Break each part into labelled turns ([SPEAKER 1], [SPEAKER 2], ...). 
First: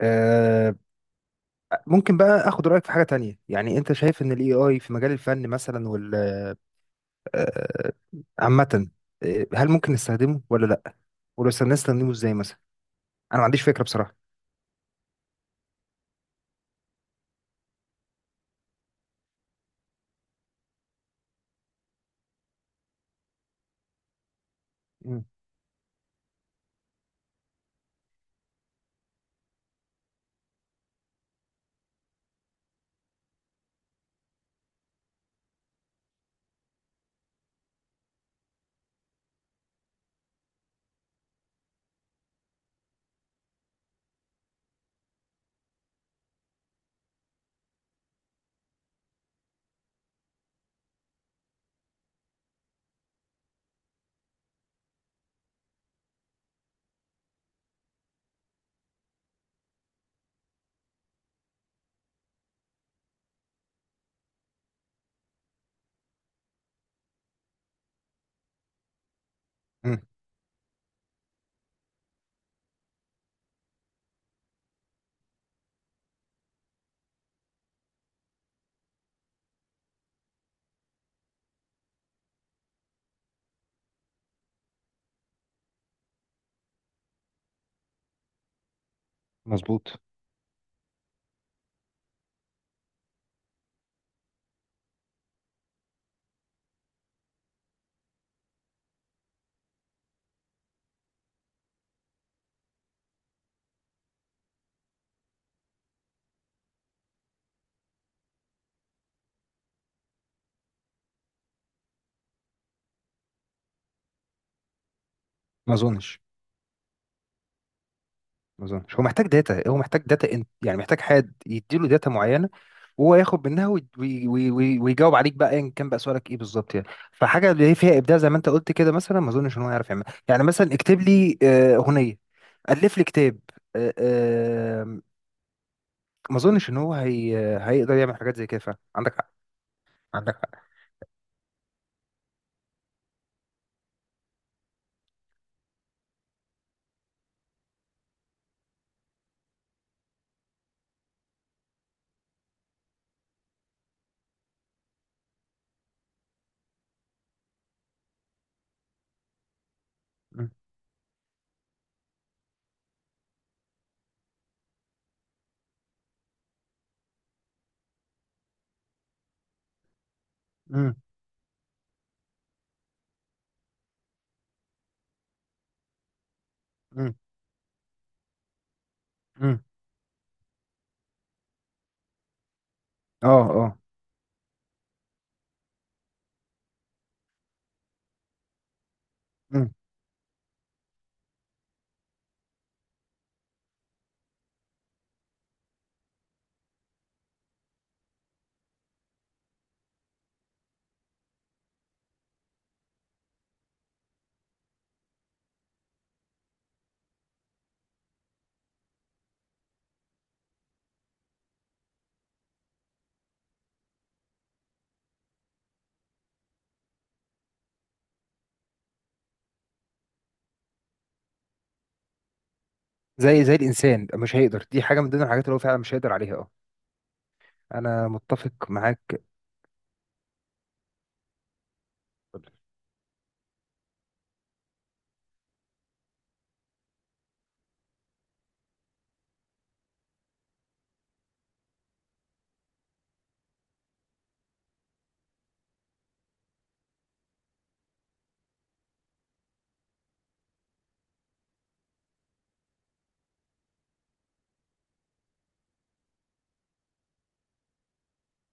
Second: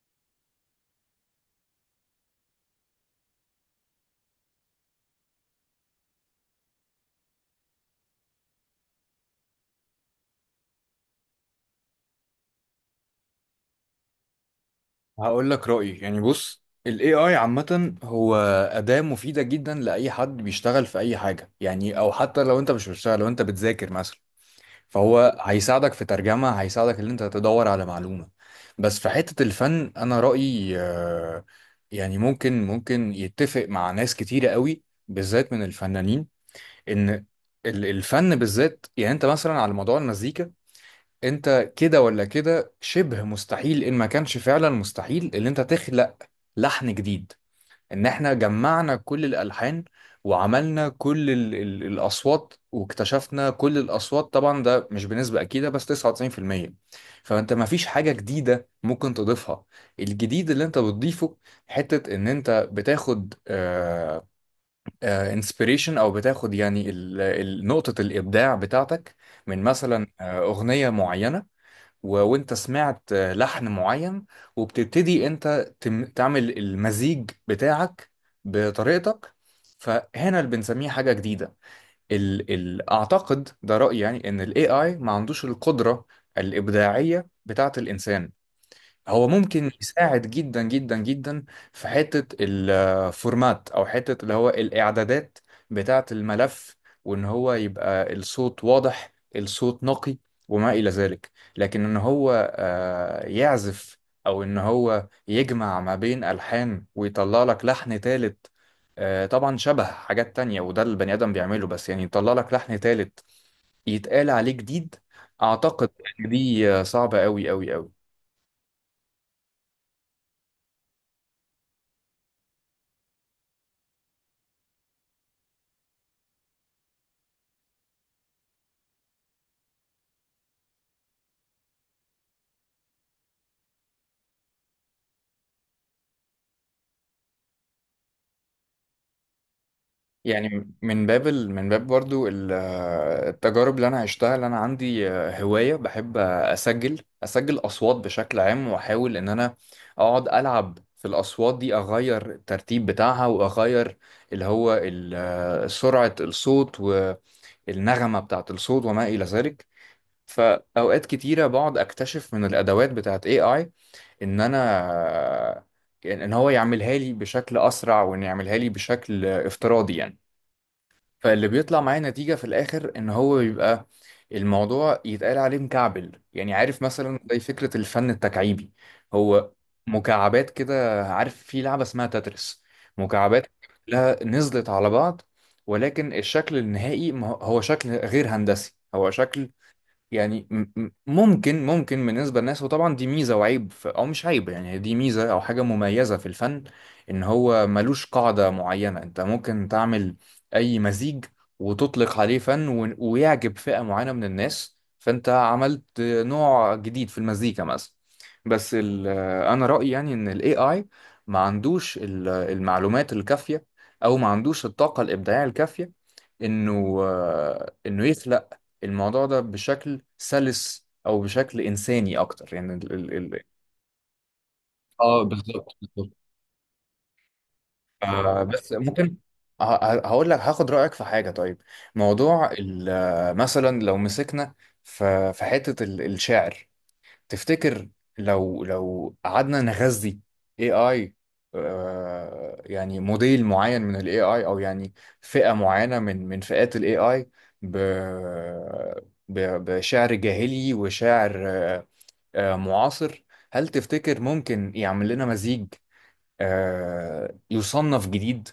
[SPEAKER 1] آه، ممكن بقى اخد رايك في حاجه تانية، يعني انت شايف ان الاي اي في مجال الفن مثلا وال آه، عامه. هل ممكن نستخدمه ولا لا؟ ولو استخدمنا نستخدمه ازاي مثلا؟ انا ما عنديش فكره بصراحه.
[SPEAKER 2] هقول لك رأيي، يعني بص، ال AI عامة هو أداة مفيدة جدا لأي حد بيشتغل في أي حاجة، يعني أو حتى لو أنت مش بتشتغل، لو أنت بتذاكر مثلا
[SPEAKER 1] مم.
[SPEAKER 2] فهو هيساعدك في ترجمة، هيساعدك إن أنت تدور على معلومة. بس في حتة الفن أنا رأيي، يعني ممكن يتفق مع ناس كتيرة قوي بالذات من الفنانين، إن الفن بالذات، يعني أنت مثلا على موضوع المزيكا، انت كده ولا كده شبه مستحيل، ان ما كانش فعلا مستحيل ان انت تخلق لحن جديد، ان احنا جمعنا كل الالحان وعملنا كل ال الاصوات واكتشفنا كل الاصوات، طبعا ده مش بنسبة اكيدة بس 99%. فانت ما فيش حاجة جديدة ممكن تضيفها. الجديد اللي انت بتضيفه حتة ان انت بتاخد inspiration، او بتاخد يعني نقطة الابداع بتاعتك من
[SPEAKER 1] مم.
[SPEAKER 2] مثلا اغنية معينة، وانت سمعت لحن معين، وبتبتدي انت تعمل المزيج بتاعك بطريقتك. فهنا اللي بنسميه حاجة جديدة. اعتقد ده رأيي، يعني ان الاي اي ما عندوش القدرة الإبداعية بتاعة الإنسان. هو ممكن
[SPEAKER 1] مظبوط.
[SPEAKER 2] يساعد جدا جدا جدا في حتة الفورمات او حتة اللي هو الاعدادات بتاعة الملف، وان هو يبقى الصوت واضح، الصوت نقي، وما الى ذلك. لكن ان هو يعزف او ان هو يجمع ما بين الحان ويطلع لك لحن تالت، طبعا شبه حاجات تانية وده البني ادم بيعمله، بس يعني يطلع لك لحن تالت يتقال عليه جديد،
[SPEAKER 1] ما
[SPEAKER 2] اعتقد
[SPEAKER 1] اظنش.
[SPEAKER 2] إن دي صعبة قوي قوي قوي.
[SPEAKER 1] ما اظنش هو محتاج داتا، هو محتاج داتا، انت يعني محتاج حد يديله داتا معينه، وهو ياخد منها ويجاوب عليك بقى ايا كان بقى سؤالك ايه بالظبط يعني. فحاجه اللي هي فيها ابداع زي ما انت قلت كده مثلا، ما اظنش ان هو يعرف يعملها، يعني مثلا اكتب لي اغنيه، الف لي كتاب. آه، آه، ما اظنش ان هو هيقدر يعمل حاجات زي كده، فعلا عندك حق، عندك حق.
[SPEAKER 2] يعني من باب برضو التجارب اللي انا عشتها، اللي انا عندي هواية بحب اسجل اصوات بشكل عام، واحاول ان انا اقعد العب في الاصوات دي، اغير الترتيب بتاعها واغير اللي هو سرعة الصوت والنغمة بتاعة الصوت وما الى ذلك.
[SPEAKER 1] مم.
[SPEAKER 2] فاوقات كتيرة بقعد اكتشف من الادوات بتاعة AI ان انا آه، ان هو يعملها لي بشكل اسرع، وان يعملها لي بشكل افتراضي يعني.
[SPEAKER 1] مم.
[SPEAKER 2] فاللي بيطلع معايا نتيجة في الآخر إن هو بيبقى الموضوع يتقال عليه مكعبل، يعني عارف
[SPEAKER 1] مم.
[SPEAKER 2] مثلا زي فكرة الفن التكعيبي. هو
[SPEAKER 1] مم.
[SPEAKER 2] مكعبات كده، عارف في لعبة اسمها تتريس،
[SPEAKER 1] اه
[SPEAKER 2] مكعبات
[SPEAKER 1] اه.
[SPEAKER 2] كلها نزلت على بعض، ولكن الشكل النهائي ما هو شكل غير هندسي، هو شكل
[SPEAKER 1] مم.
[SPEAKER 2] يعني ممكن بالنسبة للناس. وطبعا دي ميزة وعيب، أو مش عيب، يعني دي ميزة أو حاجة مميزة في الفن إن هو ملوش قاعدة معينة. أنت ممكن تعمل أي مزيج وتطلق عليه فن، ويعجب فئة معينة من الناس، فأنت عملت نوع جديد في المزيكا مثلا. بس أنا رأيي يعني إن ال AI ما عندوش المعلومات الكافية، أو ما عندوش الطاقة الإبداعية الكافية، إنه يخلق الموضوع ده بشكل سلس او بشكل انساني اكتر، يعني ال ال ال
[SPEAKER 1] زي الانسان مش هيقدر، دي حاجه من ضمن
[SPEAKER 2] اه
[SPEAKER 1] الحاجات اللي هو فعلا مش هيقدر عليها، اه، انا
[SPEAKER 2] آه
[SPEAKER 1] متفق
[SPEAKER 2] بس ممكن.
[SPEAKER 1] معاك.
[SPEAKER 2] هقول لك، هاخد رأيك في حاجة طيب. موضوع مثلا لو مسكنا في حتة الشعر، تفتكر لو قعدنا نغذي AI، يعني موديل معين من ال AI، او يعني فئة معينة من فئات ال AI ب ب- بشعر جاهلي وشعر معاصر، هل تفتكر ممكن يعمل لنا مزيج يصنف جديد؟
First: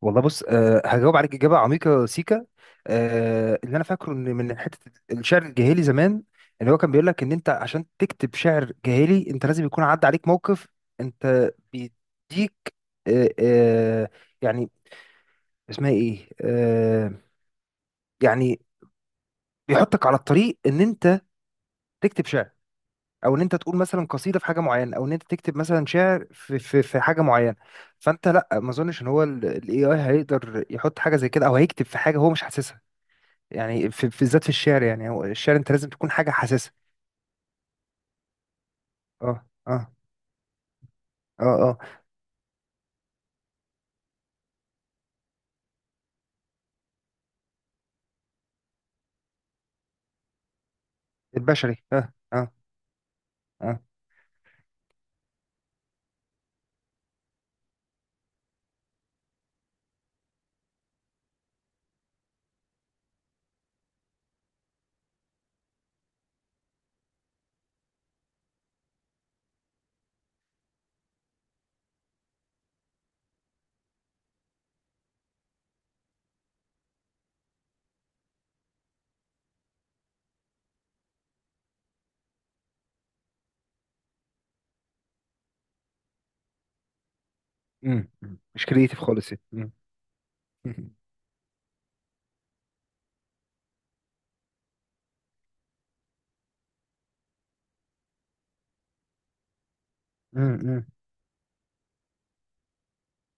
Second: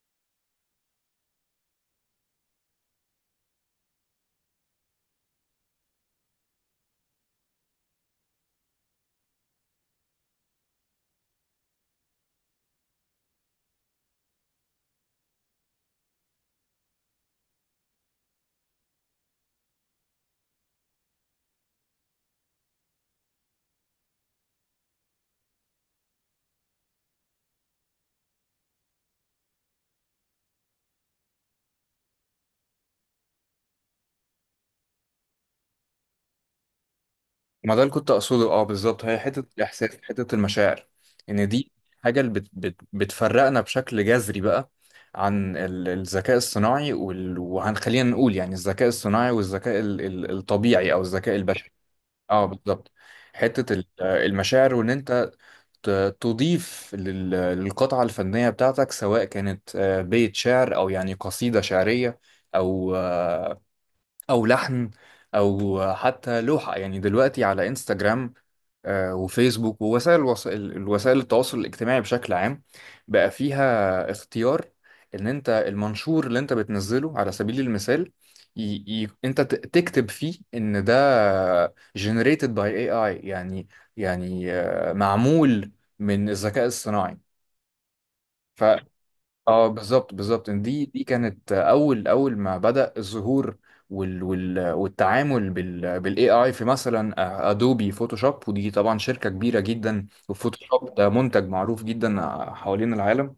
[SPEAKER 1] والله بص، هجاوب عليك اجابه عميقه سيكا. أه، اللي انا فاكره ان من حته الشعر الجاهلي زمان، اللي هو كان بيقول لك ان انت عشان تكتب شعر جاهلي انت لازم يكون عدى عليك موقف، انت بيديك، أه أه، يعني، اسمها ايه، يعني، بيحطك على الطريق ان انت تكتب شعر، او ان انت تقول مثلا قصيده في حاجه معينه، او ان انت تكتب مثلا شعر في في حاجه معينه. فانت، لا، ما اظنش ان هو الاي اي هيقدر يحط حاجه زي كده، او هيكتب في حاجه هو مش حاسسها، يعني بالذات في الشعر، يعني هو الشعر انت لازم تكون حاجه حاسسها.
[SPEAKER 2] ما ده اللي كنت اقصده، اه بالظبط، هي
[SPEAKER 1] اه
[SPEAKER 2] حته
[SPEAKER 1] اه.
[SPEAKER 2] الاحساس، حته المشاعر،
[SPEAKER 1] اه
[SPEAKER 2] ان دي
[SPEAKER 1] اه.
[SPEAKER 2] حاجه اللي بت بت بتفرقنا بشكل جذري بقى عن الذكاء الصناعي، وهنخلينا نقول يعني الذكاء الصناعي والذكاء الطبيعي او الذكاء البشري.
[SPEAKER 1] البشري، اه
[SPEAKER 2] اه
[SPEAKER 1] اه.
[SPEAKER 2] بالظبط، حته
[SPEAKER 1] اه.
[SPEAKER 2] المشاعر وان انت تضيف للقطعة الفنية بتاعتك، سواء كانت بيت شعر، أو يعني قصيدة شعرية، أو او لحن، او حتى لوحة. يعني دلوقتي على انستجرام وفيسبوك ووسائل الوسائل التواصل الاجتماعي بشكل عام، بقى فيها اختيار ان انت المنشور اللي انت بتنزله على سبيل المثال ي... انت تكتب فيه ان ده generated by AI، يعني معمول من الذكاء الصناعي.
[SPEAKER 1] امم. أمم. مش كريتيف خالص يعني.
[SPEAKER 2] اه
[SPEAKER 1] امم.
[SPEAKER 2] بالظبط بالظبط، دي
[SPEAKER 1] أمم.
[SPEAKER 2] دي كانت اول ما بدأ الظهور والتعامل بالاي اي في مثلا ادوبي فوتوشوب، ودي طبعا شركة كبيرة جدا،
[SPEAKER 1] أمم.
[SPEAKER 2] وفوتوشوب ده منتج معروف جدا حوالين العالم.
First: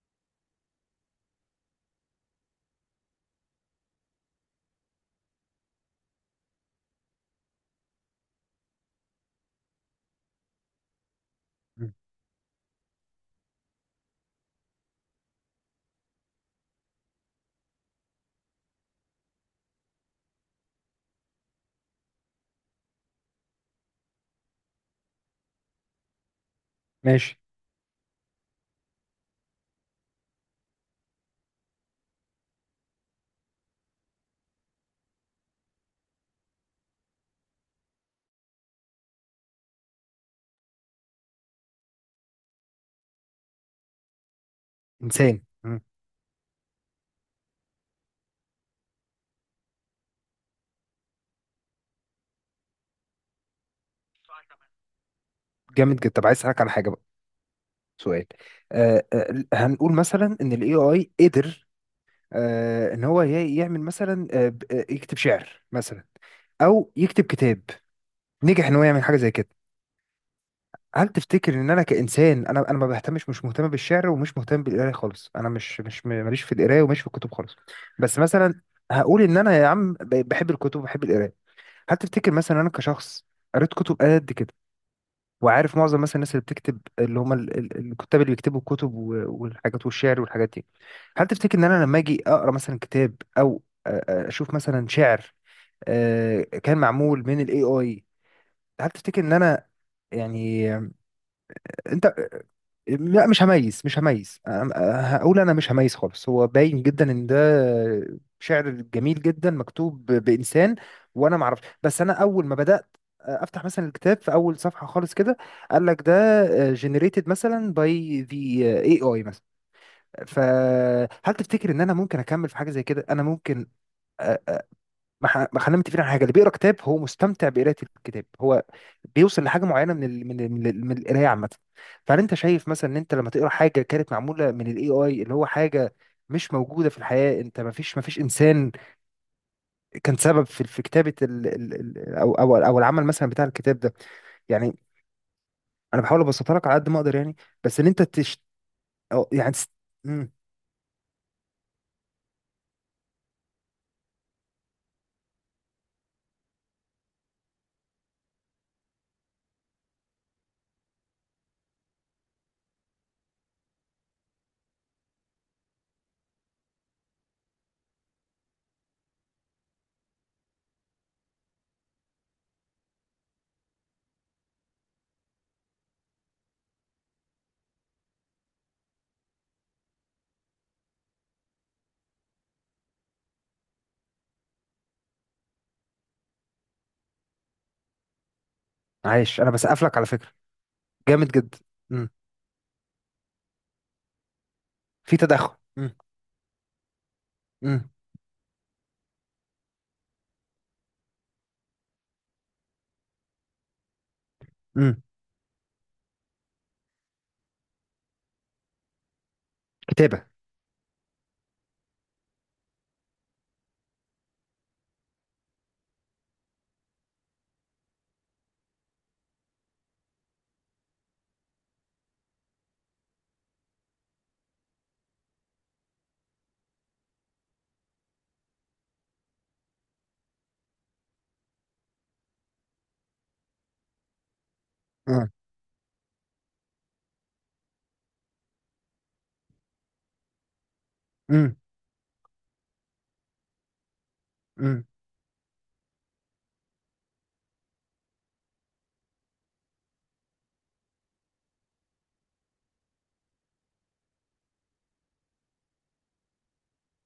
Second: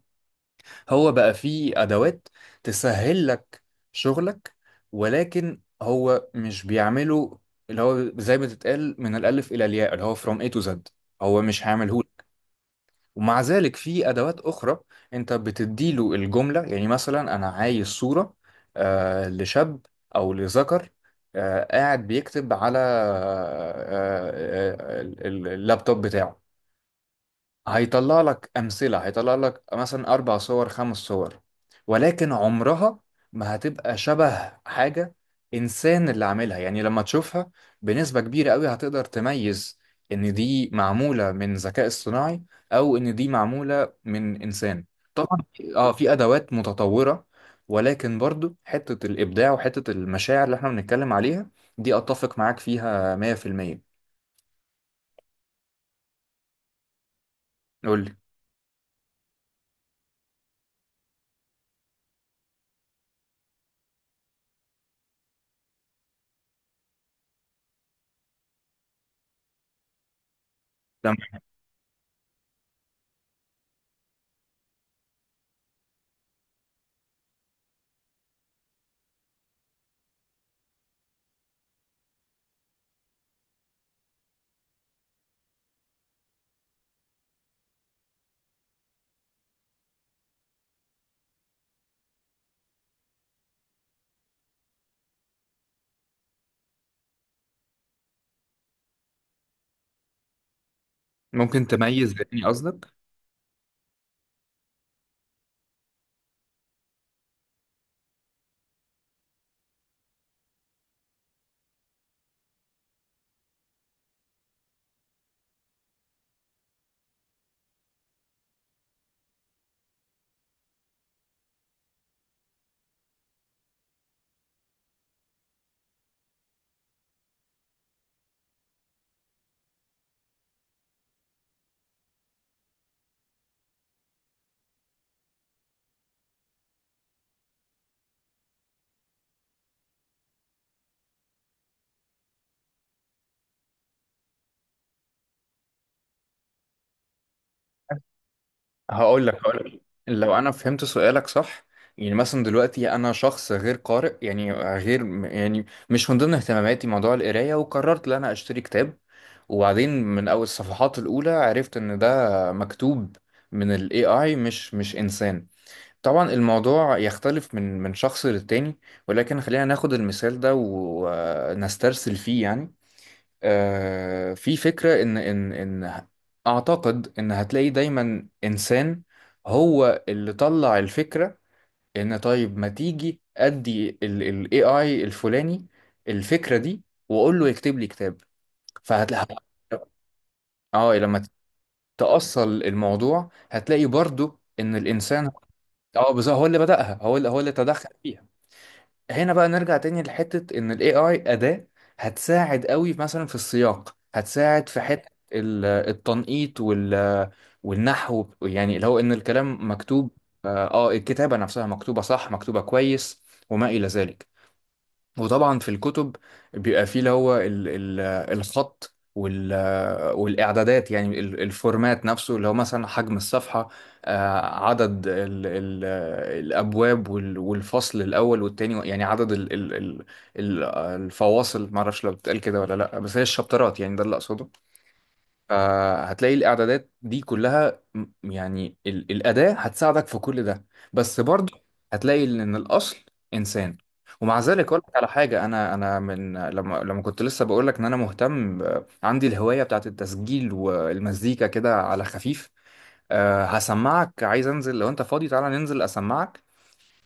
[SPEAKER 2] هو بقى فيه ادوات تسهل لك شغلك، ولكن هو مش بيعمله اللي هو زي ما تتقال من الالف الى الياء، اللي هو فروم اي تو زد، هو مش
[SPEAKER 1] أمم.
[SPEAKER 2] هيعمله. ومع ذلك في ادوات اخرى انت بتديله الجمله، يعني مثلا انا عايز صوره لشاب او لذكر، قاعد بيكتب على اللابتوب بتاعه،
[SPEAKER 1] ماشي.
[SPEAKER 2] هيطلع لك أمثلة، هيطلع لك مثلا أربع صور، خمس صور، ولكن عمرها ما هتبقى شبه حاجة إنسان اللي عاملها. يعني لما تشوفها بنسبة كبيرة قوي هتقدر تميز إن دي معمولة من ذكاء اصطناعي، أو إن دي معمولة من إنسان. طبعا
[SPEAKER 1] انسان، أمم.
[SPEAKER 2] في أدوات متطورة، ولكن برضو حتة الإبداع وحتة المشاعر اللي إحنا بنتكلم عليها، دي أتفق معاك فيها 100%.
[SPEAKER 1] جامد جدا. طب، عايز اسالك على حاجه بقى،
[SPEAKER 2] قول لي،
[SPEAKER 1] سؤال. هنقول مثلا ان الاي اي قدر، ان هو يعمل مثلا، يكتب شعر مثلا، او يكتب كتاب، نجح ان هو يعمل حاجه زي كده. هل تفتكر ان انا كانسان، انا ما بهتمش، مش مهتم بالشعر ومش مهتم بالقرايه خالص، انا مش مش م- ماليش في القرايه وماليش في الكتب خالص. بس مثلا، هقول ان انا يا عم بحب الكتب وبحب القرايه. هل تفتكر مثلا انا كشخص قريت كتب قد كده، وعارف معظم مثلا الناس اللي بتكتب اللي هم الكتاب اللي بيكتبوا الكتب والحاجات والشعر والحاجات دي، هل تفتكر ان انا لما اجي اقرا مثلا كتاب او اشوف مثلا شعر كان معمول من الاي اي، هل تفتكر ان انا، يعني،
[SPEAKER 2] ممكن تميز
[SPEAKER 1] انت؟
[SPEAKER 2] يعني قصدك؟
[SPEAKER 1] لا، مش هميز، مش هميز، هقول انا مش هميز خالص، هو باين جدا ان ده شعر جميل جدا مكتوب بانسان، وانا ما اعرفش. بس انا اول ما بدات افتح مثلا الكتاب في اول صفحه خالص كده، قال لك ده generated مثلا by the AI مثلا. فهل تفتكر ان انا ممكن اكمل في حاجه زي كده؟ انا ممكن، ما، خلينا متفقين على حاجه، اللي بيقرا كتاب هو مستمتع بقراءه الكتاب، هو بيوصل لحاجه معينه من من القرايه عامه. فهل انت شايف مثلا ان انت لما تقرا حاجه كانت معموله من الاي اي، اللي هو حاجه مش موجوده في الحياه، انت ما فيش انسان كان سبب في كتابه ال ال ال او او او العمل مثلا بتاع الكتاب ده، يعني، انا بحاول ابسطها لك على قد ما اقدر يعني، بس ان انت تش،
[SPEAKER 2] هقول
[SPEAKER 1] أو
[SPEAKER 2] لك
[SPEAKER 1] يعني
[SPEAKER 2] هقول
[SPEAKER 1] تس-.
[SPEAKER 2] لك
[SPEAKER 1] مم.
[SPEAKER 2] لو انا فهمت سؤالك صح. يعني مثلا دلوقتي انا شخص غير قارئ، يعني غير، يعني مش من ضمن اهتماماتي موضوع القرايه، وقررت ان انا اشتري كتاب، وبعدين من اول الصفحات الاولى عرفت ان ده مكتوب من الاي اي، مش انسان. طبعا الموضوع يختلف من شخص للتاني، ولكن خلينا ناخد المثال ده ونسترسل فيه يعني. في فكرة إن أعتقد إن هتلاقي دايما إنسان هو اللي طلع الفكرة. إن طيب، ما تيجي أدي ال AI الفلاني الفكرة دي، وأقول له يكتب لي كتاب، فهتلاقي
[SPEAKER 1] عايش، انا بسقف لك على فكره،
[SPEAKER 2] اه لما
[SPEAKER 1] جامد جدا. مم.
[SPEAKER 2] تأصل الموضوع هتلاقي برضو إن
[SPEAKER 1] في
[SPEAKER 2] الإنسان،
[SPEAKER 1] تدخل. مم.
[SPEAKER 2] اه بالظبط، هو اللي بدأها، هو اللي تدخل
[SPEAKER 1] مم.
[SPEAKER 2] فيها. هنا بقى نرجع تاني لحتة إن ال AI أداة، هتساعد قوي مثلا في السياق، هتساعد في
[SPEAKER 1] مم.
[SPEAKER 2] حتة التنقيط والنحو، يعني اللي هو إن الكلام مكتوب،
[SPEAKER 1] كتابه.
[SPEAKER 2] الكتابة نفسها مكتوبة صح، مكتوبة كويس وما إلى ذلك. وطبعا في الكتب بيبقى فيه اللي هو ال ال الخط والإعدادات، يعني الفورمات نفسه، اللي هو مثلا حجم الصفحة، عدد ال ال الأبواب والفصل الأول والتاني، يعني عدد ال- الفواصل، معرفش لو بتتقال كده ولا لأ، بس هي الشابترات، يعني ده اللي أقصده.
[SPEAKER 1] مم.
[SPEAKER 2] فهتلاقي الاعدادات دي كلها يعني الاداه هتساعدك في كل ده، بس
[SPEAKER 1] مم.
[SPEAKER 2] برضه هتلاقي ان الاصل انسان. ومع ذلك اقول
[SPEAKER 1] مم.
[SPEAKER 2] لك على حاجه، انا من لما كنت لسه بقول لك ان انا مهتم عندي الهوايه بتاعت التسجيل والمزيكا كده على خفيف. أه هسمعك، عايز انزل لو انت فاضي، تعالى ننزل اسمعك.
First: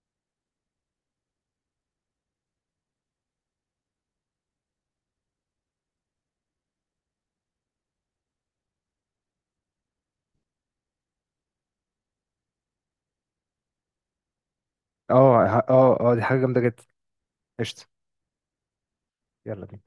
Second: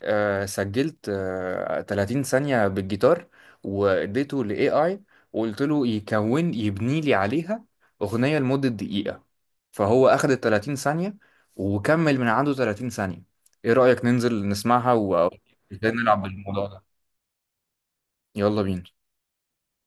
[SPEAKER 2] سجلت 30 ثانية بالجيتار واديته ل AI، وقلت له يكون يبني لي عليها أغنية لمدة دقيقة. فهو أخد ال 30 ثانية وكمل من عنده 30 ثانية. إيه رأيك ننزل نسمعها؟ و ازاي
[SPEAKER 1] اه اه،
[SPEAKER 2] نلعب
[SPEAKER 1] دي حاجة جامدة
[SPEAKER 2] بالموضوع ده؟
[SPEAKER 1] جدا. قشطة.
[SPEAKER 2] يلا بينا.
[SPEAKER 1] يلا بينا.